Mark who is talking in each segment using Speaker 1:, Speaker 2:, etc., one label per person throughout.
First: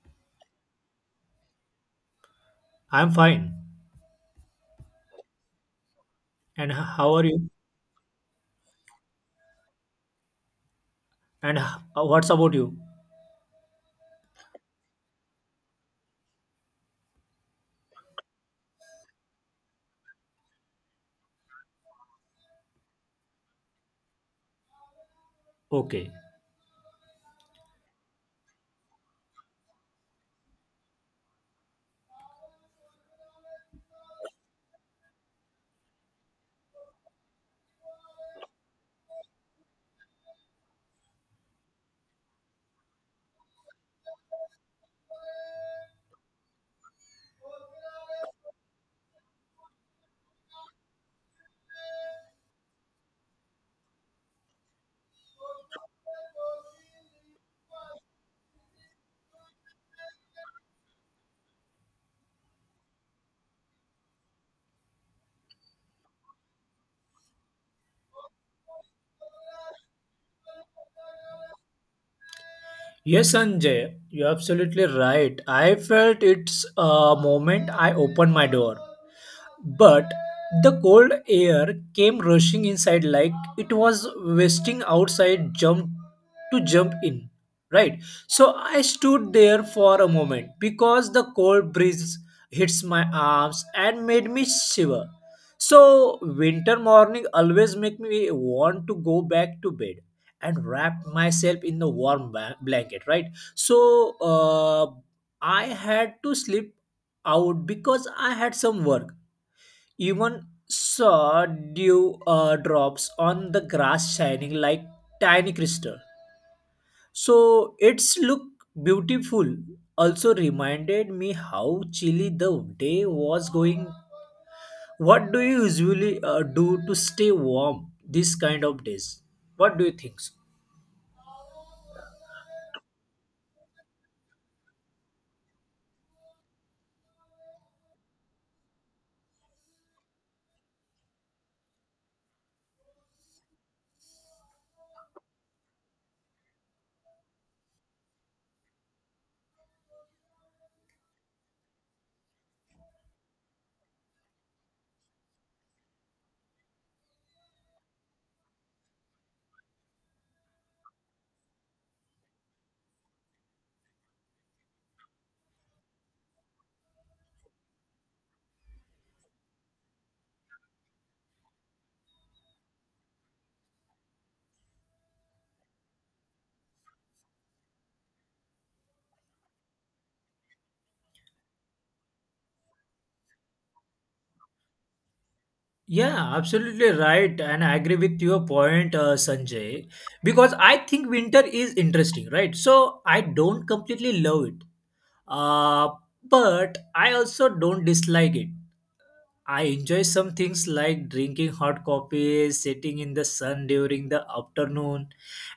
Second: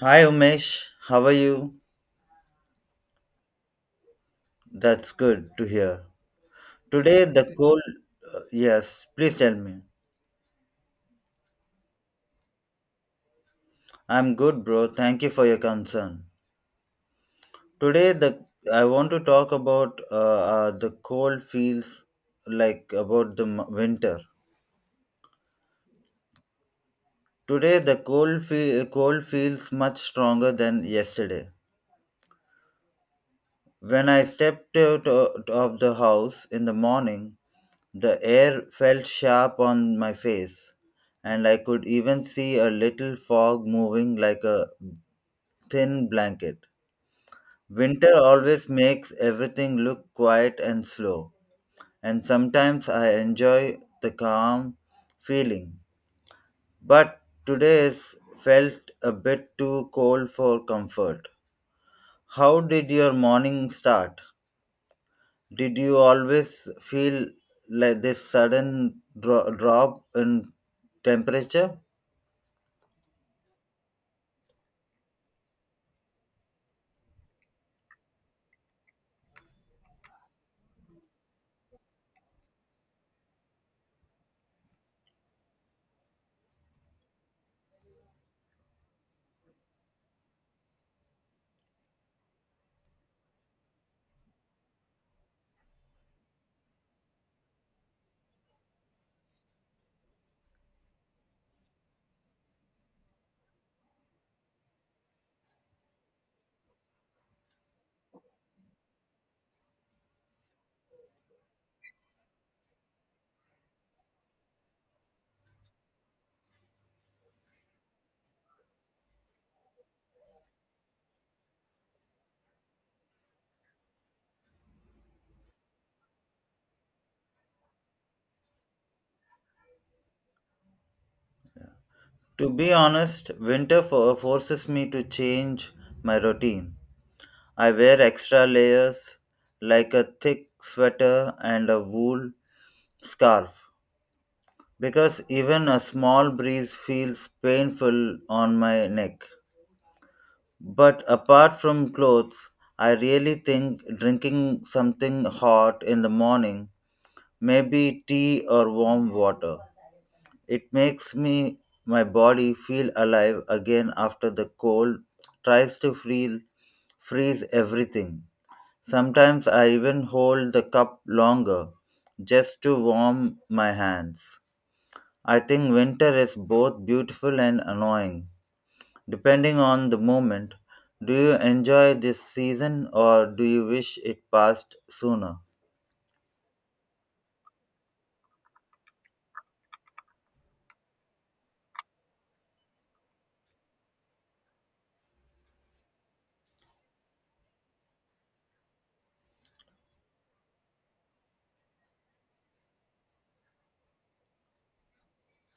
Speaker 1: Hi Umesh, how are you?
Speaker 2: I'm fine.
Speaker 1: That's good to hear.
Speaker 2: And how
Speaker 1: Today
Speaker 2: are you?
Speaker 1: the cold, yes, please tell me.
Speaker 2: And what's about you?
Speaker 1: I'm good, bro. Thank you for your concern. Today the I want to talk about the cold feels like about the winter.
Speaker 2: Okay.
Speaker 1: Today the cold feels much stronger than yesterday. When I stepped out of the house in the morning, the air felt sharp on my face, and I could even see a little fog moving like a thin blanket. Winter always makes everything look quiet and slow, and sometimes I enjoy the calm feeling. But today's felt a bit too cold for comfort. How did your morning start? Did you always feel like this sudden drop in temperature?
Speaker 2: Yes, Sanjay, you're absolutely right. I felt it's a moment I opened my door. But the cold air came rushing inside like it was wasting outside jump to jump in. Right? So I stood there for a moment because the cold breeze hits my arms and made me shiver. So winter morning always make me want to go back to bed and wrap myself in the warm blanket, right? So, I had to sleep out because I had some work. Even saw dew drops on the grass shining like tiny crystal. So its look beautiful also reminded me how chilly the day was going. What do you usually do to stay warm these kind of days? What do you think? So?
Speaker 1: To be honest, winter forces me to change my routine. I wear extra layers like a thick sweater and a wool scarf because even a small breeze feels painful on my neck. But apart from clothes, I really think drinking something hot in the morning. Maybe tea or warm water. It makes me my body feel alive again after the cold tries to feel freeze everything. Sometimes I even hold the cup longer just to warm my hands. I think winter is both beautiful and annoying, depending on the moment. Do you enjoy this season or do you wish it passed sooner?
Speaker 2: Yeah, absolutely right, and I agree with your point, Sanjay, because I think winter is interesting, right? So I don't completely love it, uh, but I also don't dislike it. I enjoy some things like drinking hot coffee, sitting in the sun during the afternoon.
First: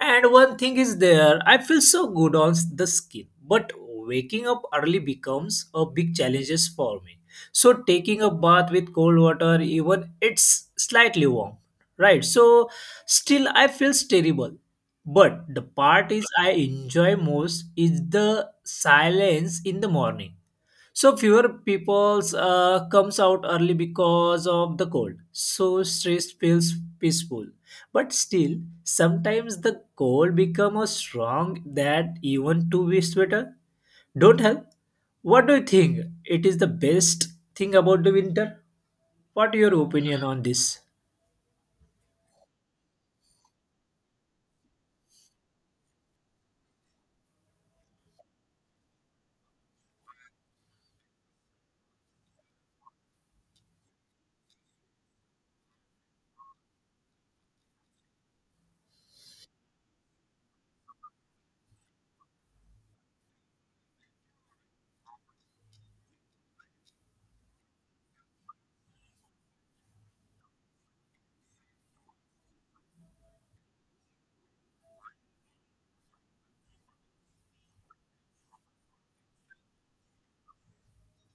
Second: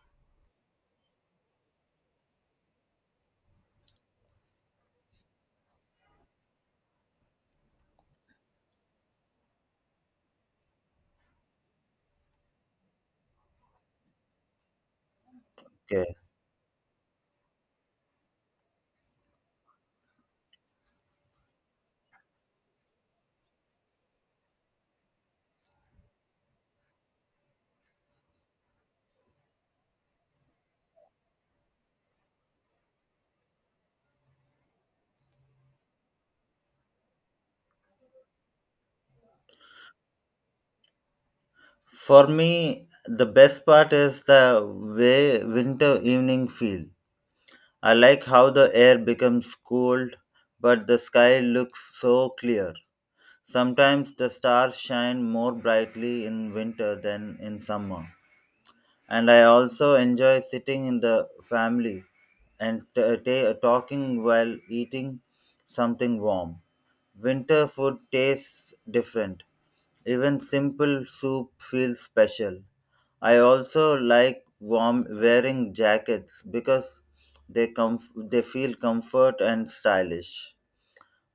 Speaker 2: And one thing is there, I feel so good on the skin. But waking up early becomes a big challenge for me. So taking a bath with cold water, even it's slightly warm, right? So still I feel terrible. But the part
Speaker 1: Okay.
Speaker 2: is I enjoy most is the silence in the morning so fewer peoples comes out early because of the cold. So stress feels peaceful. But still, sometimes the cold become a strong that even two weeks sweater don't help. What do you think? It is the best thing about the winter. What your opinion on this?
Speaker 1: For me, the best part is the way winter evening feel. I like how the air becomes cold, but the sky looks so clear. Sometimes the stars shine more brightly in winter than in summer, and I also enjoy sitting in the family and t- ta talking while eating something warm. Winter food tastes different. Even simple soup feels special. I also like warm wearing jackets because they feel comfort and stylish.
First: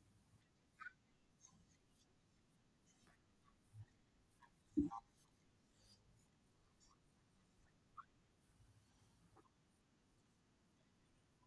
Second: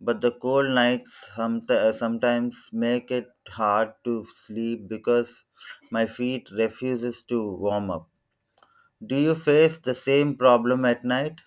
Speaker 1: But the cold nights sometimes make it hard to sleep because my feet refuses to warm up. Do you face the same problem at night?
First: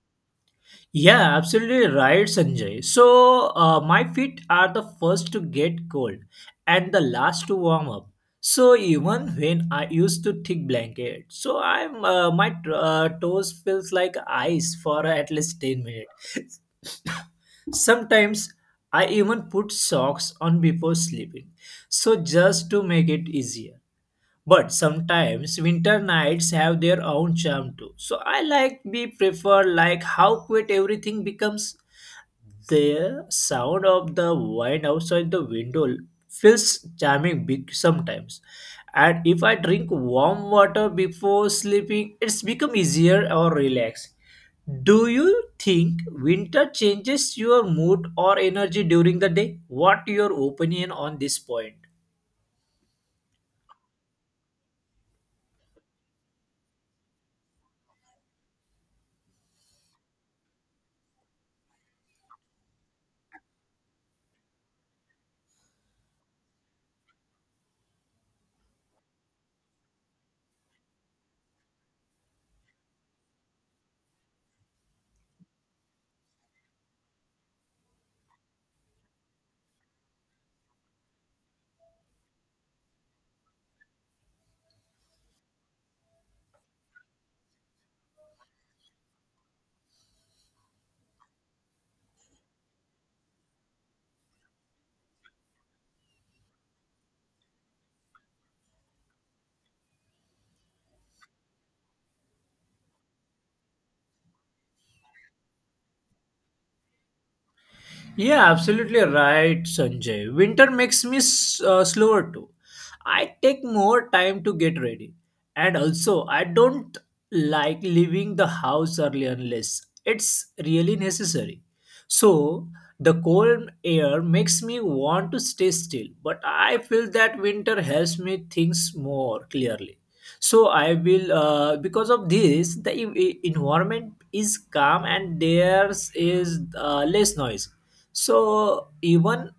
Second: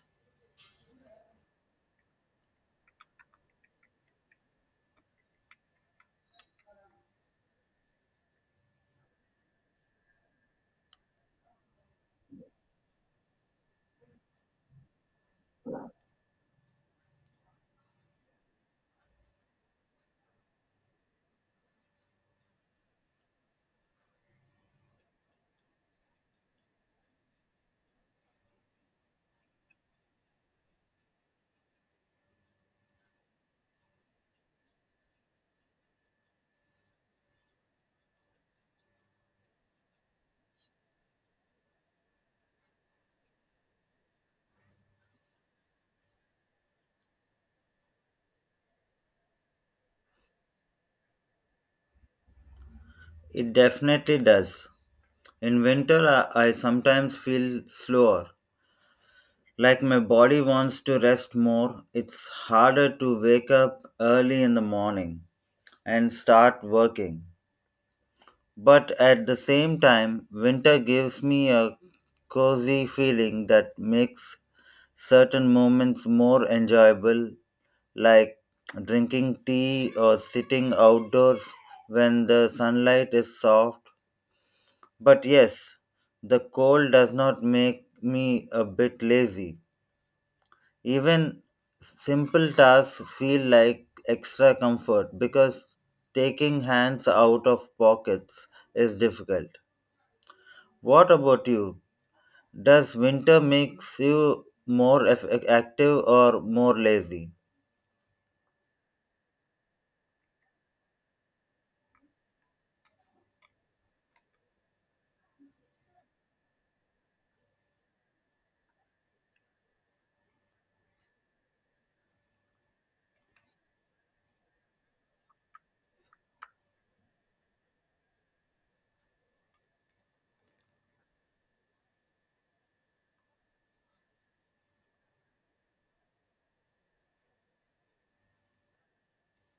Speaker 2: Yeah, absolutely right, Sanjay. So, my feet are the first to get cold and the last to warm up. So, even when I use to thick blanket, so I'm my toes feels like ice for at least 10 minutes. Sometimes I even put socks on before sleeping. So, just to make it easier. But sometimes winter nights have their own charm too. So I like we prefer like how quiet everything becomes. The sound of the wine outside the window feels charming big sometimes. And if I drink warm water before sleeping, it's become easier or relaxing. Do you think winter changes your mood or energy during the day? What your opinion on this point?
Speaker 1: It definitely does. In winter, I sometimes feel slower. Like my body wants to rest more, it's harder to wake up early in the morning and start working. But at the same time, winter gives me a cozy feeling that makes certain moments more enjoyable, like drinking tea or sitting outdoors when the sunlight is soft. But yes, the cold does not make me a bit lazy. Even simple tasks feel like extra comfort because taking hands out of pockets is difficult. What about you? Does winter makes you more active or more lazy?
Speaker 2: Yeah, absolutely right, Sanjay. Winter makes me slower too. I take more time to get ready. And also, I don't like leaving the house early unless it's really necessary. So, the cold air makes me want to stay still, but I feel that winter helps me think more clearly. So I will because of this the environment is calm and there's is less noise. So even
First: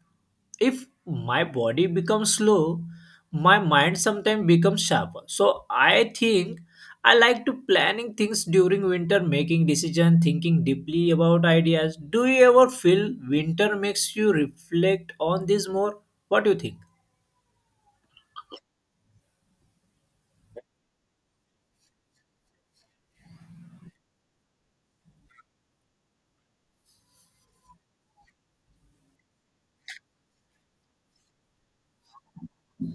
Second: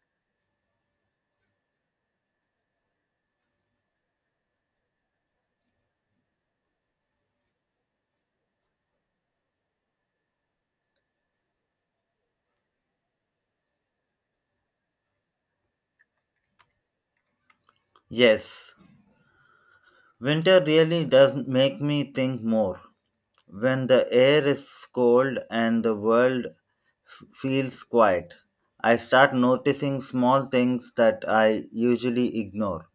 Speaker 2: if my body becomes slow, my mind sometimes becomes sharper. So I think I like to planning things during winter, making decision, thinking deeply about ideas. Do you ever feel winter makes you reflect on this more? What do you think?
Speaker 1: Yes, winter really does make me think more. When the air is cold and the world feels quiet, I start noticing small things that I usually ignore.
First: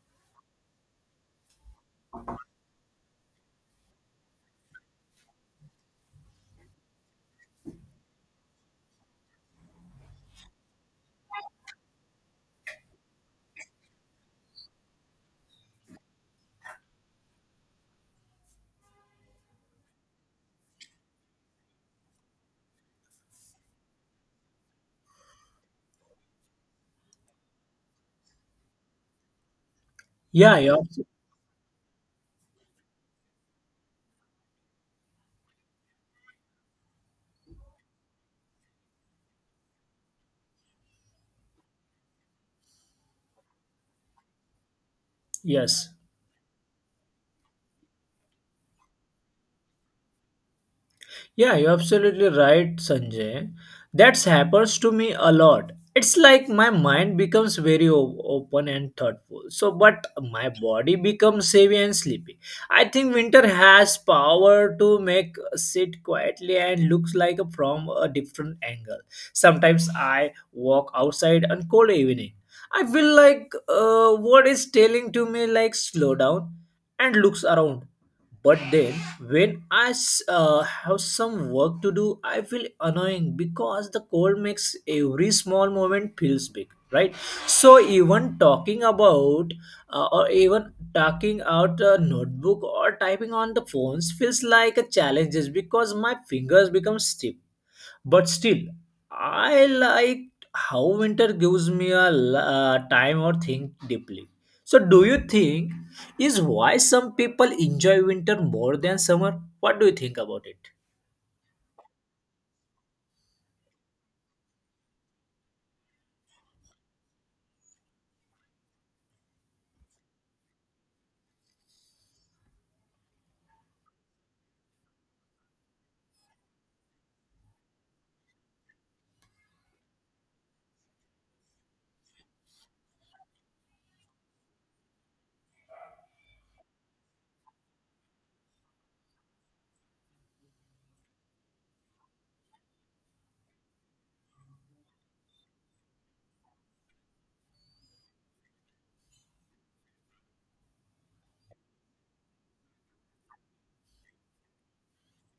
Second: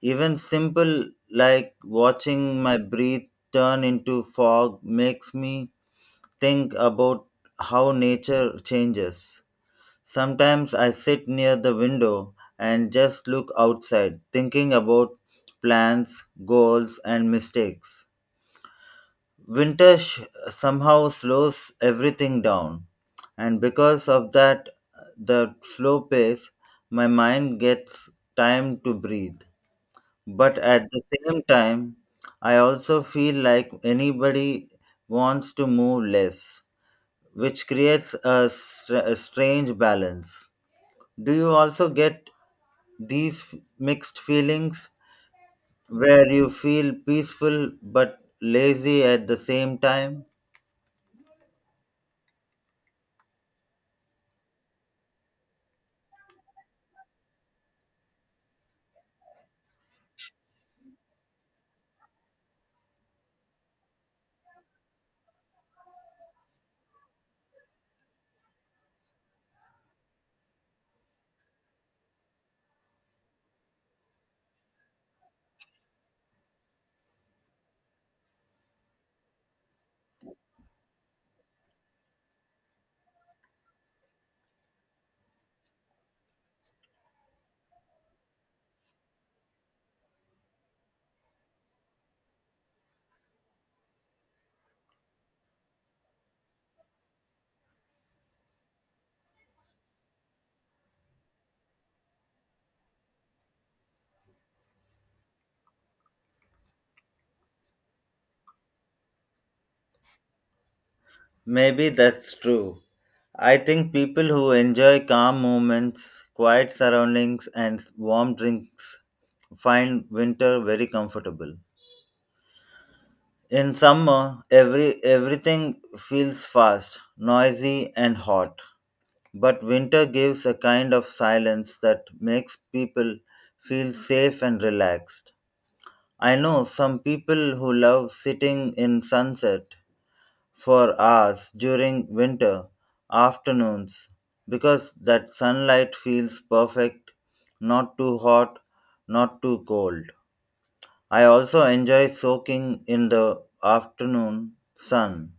Speaker 1: Even simple like watching my breath turn into fog makes me think about how nature changes. Sometimes I sit near the window and just look outside, thinking about plans, goals, and mistakes. Winter sh- Somehow slows everything down, and because of that, the slow pace, my mind gets time to breathe.
Speaker 2: Yeah,
Speaker 1: But
Speaker 2: yeah.
Speaker 1: at the same time, I also feel like anybody wants to move less, which creates a strange balance. Do you also get these mixed feelings
Speaker 2: Yes.
Speaker 1: where you feel peaceful but lazy at the same time?
Speaker 2: Yeah, you're absolutely right, Sanjay. That happens to me a lot. It's like my mind becomes very open and thoughtful. So, but my body becomes heavy and sleepy. I think winter has power to make us sit quietly and looks like a, from a different angle. Sometimes I walk outside on cold evening. I feel like what is telling to me like slow down and looks around. But then, when I have some work to do, I feel annoying because the cold makes every small moment feels big, right? So even talking about or even talking out a notebook or typing on the phones feels like a challenge just because my fingers become stiff. But still, I like how winter gives me a time or think deeply. So, do you think is why some people enjoy winter more than summer? What do you think about it?
Speaker 1: Maybe that's true. I think people who enjoy calm moments, quiet surroundings, and warm drinks find winter very comfortable. In summer, everything feels fast, noisy, and hot. But winter gives a kind of silence that makes people feel safe and relaxed. I know some people who love sitting in sunset for hours during winter afternoons because that sunlight feels perfect, not too hot, not too cold. I also enjoy soaking in the afternoon sun.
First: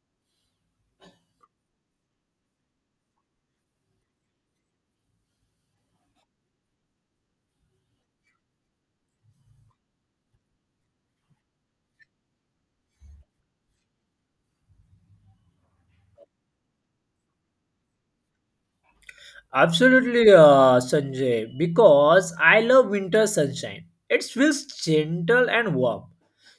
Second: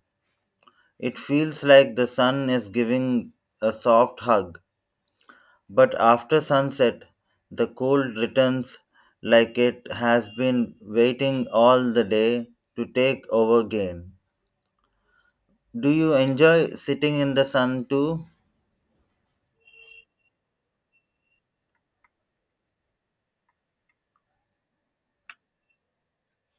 Speaker 1: It feels like the sun is giving a soft hug. But after sunset, the cold returns like it has been waiting all the day to take over again. Do you enjoy sitting in the sun too?
Speaker 2: Absolutely, Sanjay, because I love winter sunshine. It feels gentle and warm.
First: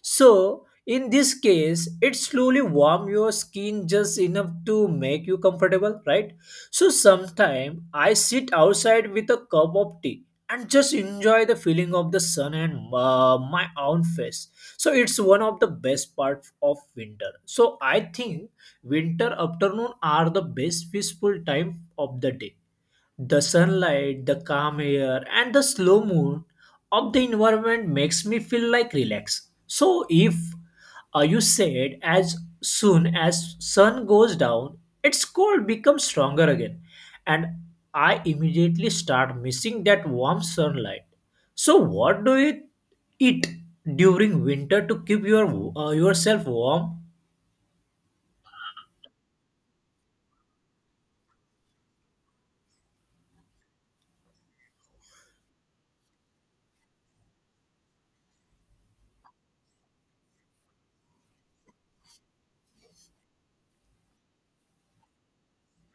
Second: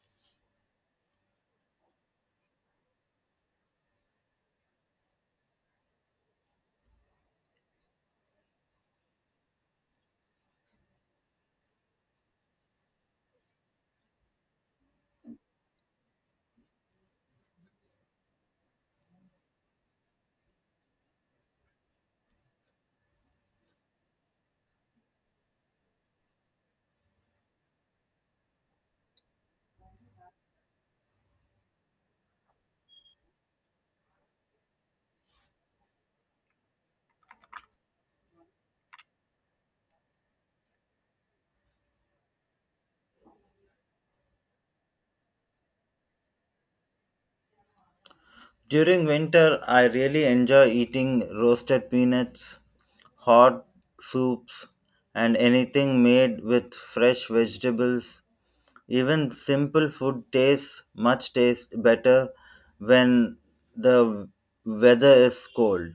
Speaker 2: So, in this case, it slowly warm your skin just enough to make you comfortable, right? So, sometimes I sit outside with a cup of tea and just enjoy the feeling of the sun and my own face. So, it's one of the best parts of winter. So, I think winter afternoon are the best peaceful time of the day the sunlight, the calm air, and the slow moon of the environment makes me feel like relaxed. So if you said as soon as sun goes down, its cold becomes stronger again, and I immediately start missing that warm sunlight. So what do you eat during winter to keep your yourself warm?
Speaker 1: During winter, I really enjoy eating roasted peanuts, hot soups, and anything made with fresh vegetables. Even simple food tastes better when the weather is cold.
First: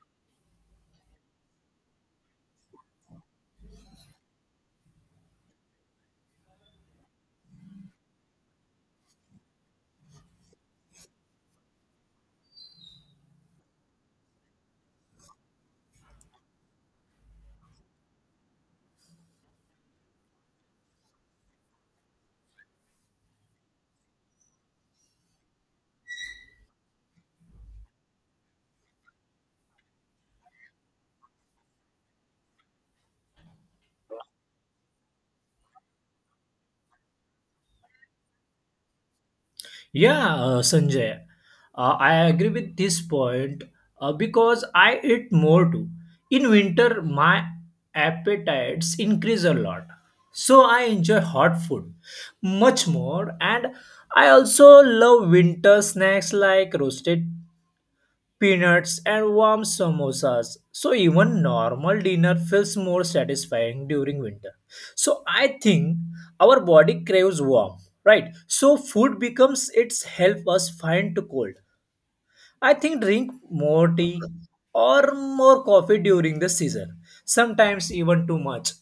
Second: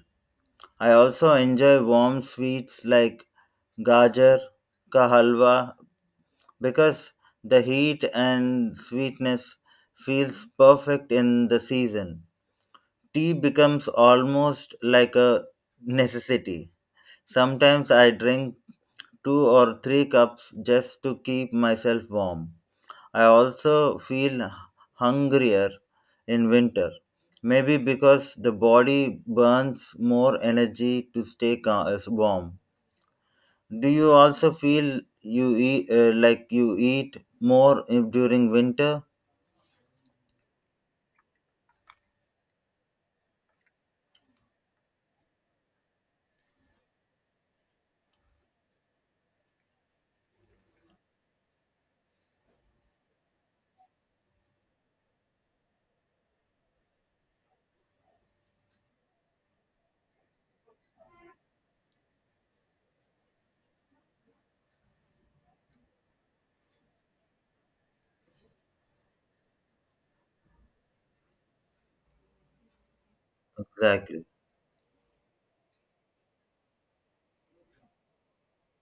Speaker 1: I also enjoy warm sweets like gajar ka halwa because the heat and sweetness feels perfect in the season. Tea becomes almost like a necessity. Sometimes I drink two or three cups just to keep myself warm. I also feel hungrier in winter, maybe because the body burns more energy to stay as warm. Do you also feel you eat like you eat more during winter?
Speaker 2: Yeah, Sanjay, I agree with this point because I eat more too. In winter, my appetites increase a lot. So I enjoy hot food much more, and I also love winter snacks like roasted peanuts, and warm samosas. So even normal dinner feels more satisfying during winter. So I think our body craves warm, right? So food becomes its help us find to cold. I think drink more tea
Speaker 1: Exactly.
Speaker 2: or more coffee during the season. Sometimes even too much.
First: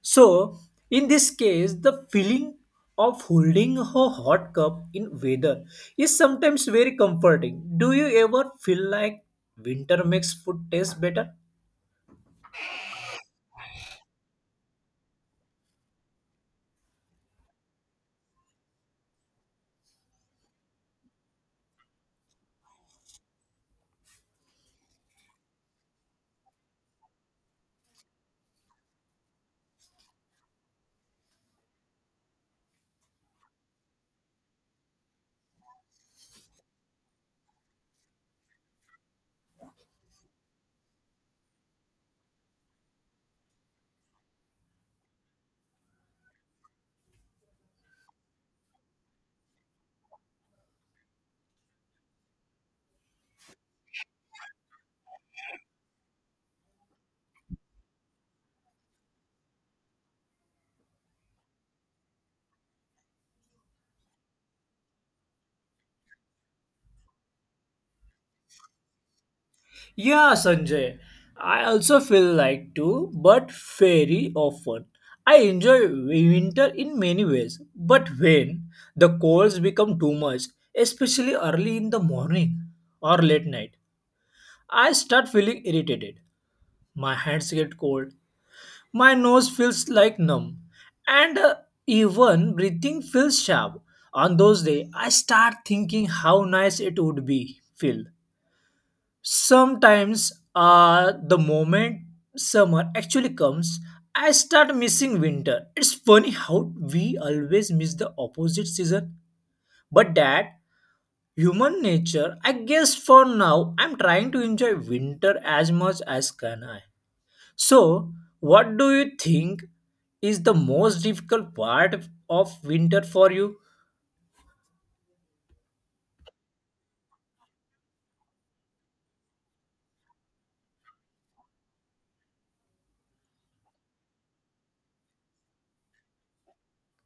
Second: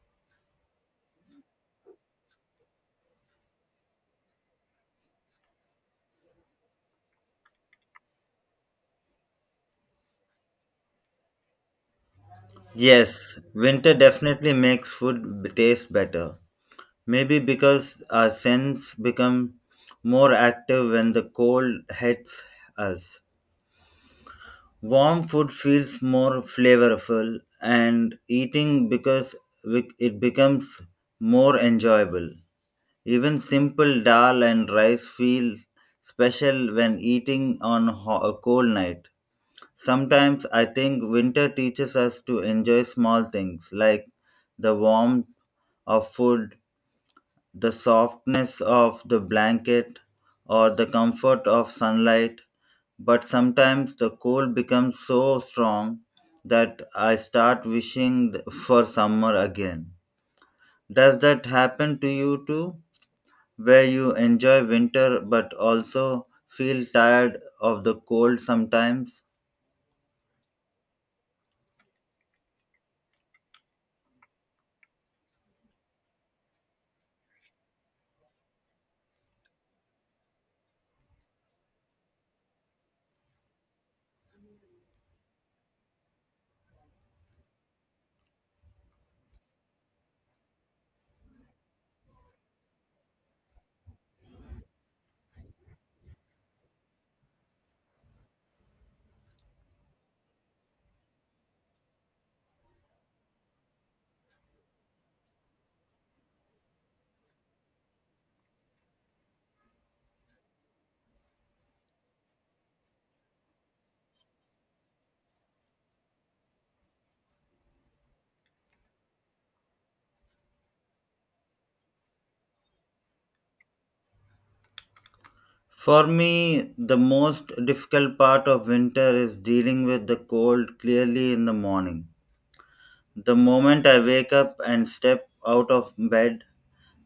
Speaker 2: So, in this case, the feeling of holding a hot cup in weather is sometimes very comforting. Do you ever feel like winter makes food taste better?
Speaker 1: Yes, winter definitely makes food taste better. Maybe because our sense become more active when the cold hits us. Warm food feels more flavorful and eating because it becomes more enjoyable. Even simple dal and rice feel special when eating on a cold night. Sometimes I think winter teaches us to enjoy small things like the warmth of food, the softness of the blanket, or the comfort of sunlight. But sometimes the cold becomes so strong that I start wishing for summer again. Does that happen to you too? Where you enjoy winter but also feel tired of the cold sometimes.
Speaker 2: Yeah, Sanjay. I also feel like too, but very often. I enjoy winter in many ways, but when the colds become too much, especially early in the morning or late night, I start feeling irritated. My hands get cold My nose feels like numb, and even breathing feels sharp. On those days, I start thinking how nice it would be feel. Sometimes, the moment summer actually comes, I start missing winter. It's funny how we always miss the opposite season, but that human nature. I guess for now, I'm trying to enjoy winter as much as can I. So, what do you think is the most difficult part of winter for you?
Speaker 1: For me, the most difficult part of winter is dealing with the cold clearly in the morning. The moment I wake up and step out of bed,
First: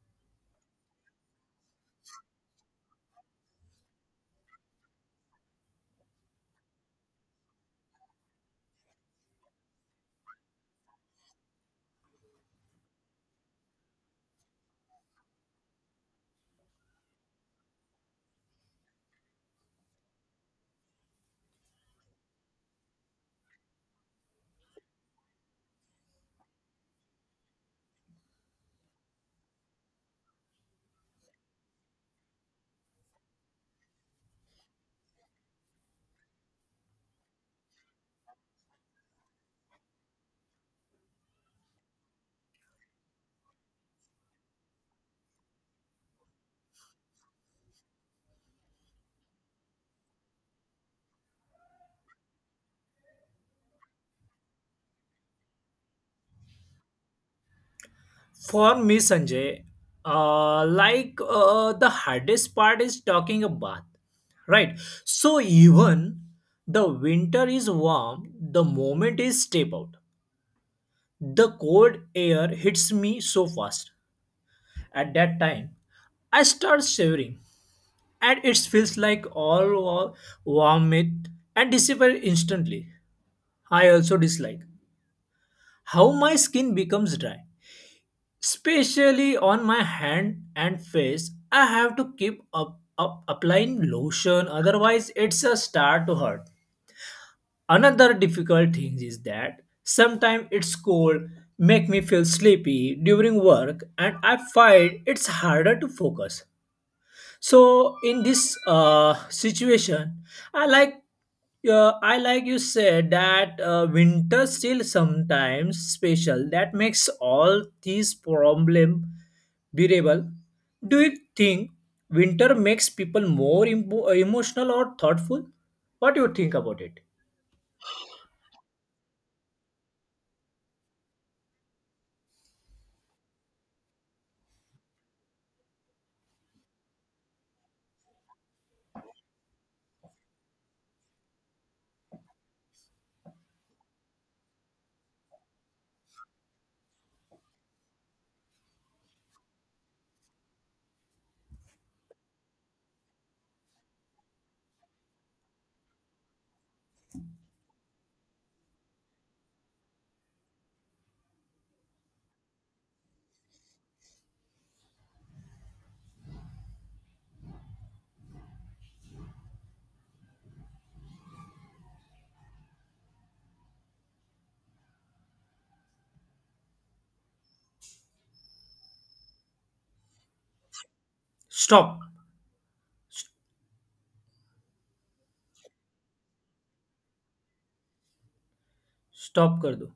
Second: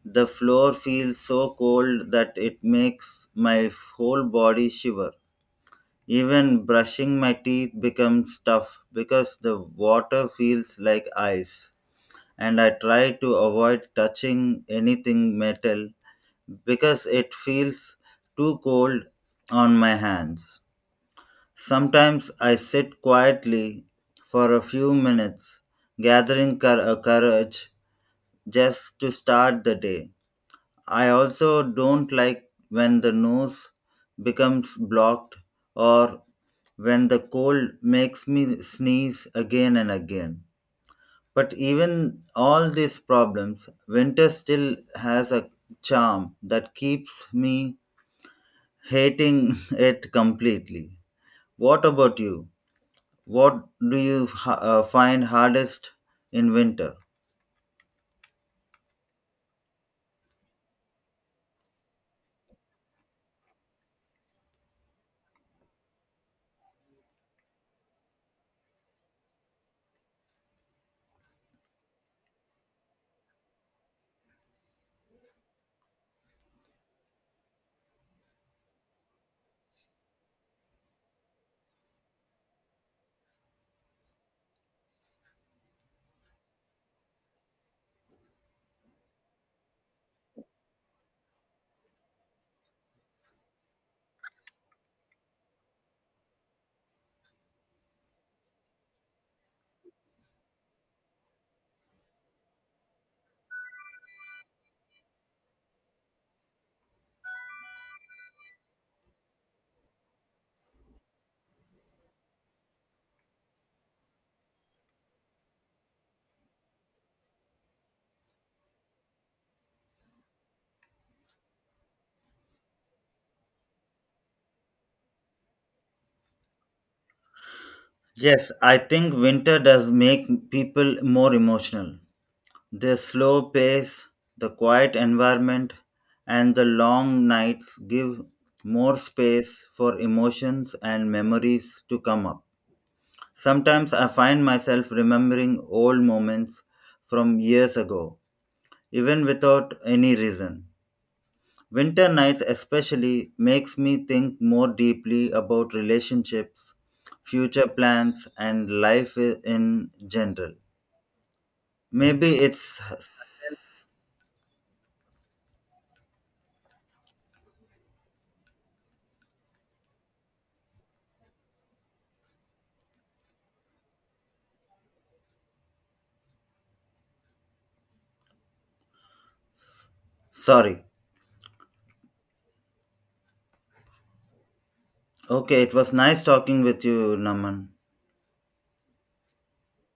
Speaker 1: the floor feels so cold that it makes my whole body shiver. Even brushing my teeth becomes tough because the water feels like ice, and I try to avoid touching anything metal because it feels too cold on my hands. Sometimes I sit quietly for a few minutes, gathering courage just to start the day. I also don't like when the nose becomes blocked or when the cold makes me sneeze again and again. But even all these problems, winter still has a charm that keeps me hating it completely. What about you? What do you find hardest in winter?
Speaker 2: For me, Sanjay, like the hardest part is talking a bath, right? So, even the winter is warm, the moment is step out. The cold air hits me so fast. At that time, I start shivering, and it feels like all warmth and disappear instantly. I also dislike how my skin becomes dry, especially on my hand and face. I have to keep up, up applying lotion, otherwise, it's a start to hurt. Another difficult thing is that sometimes it's cold, make me feel sleepy during work, and I find it's harder to focus. So in this situation, I like I like you said that winter still sometimes special. That makes all these problem bearable. Do you think winter makes people more emotional or thoughtful? What do you think about it?
Speaker 1: Yes, I think winter does make people more emotional. The slow pace, the quiet environment, and the long nights give more space for emotions and memories to come up. Sometimes I find myself remembering old moments from years ago, even without any reason. Winter nights especially makes me think more deeply about relationships, future plans and life in general. Maybe it's sorry.
Speaker 2: Stop.
Speaker 1: Okay, it was nice talking with you, Naman.
Speaker 2: Stop कर दो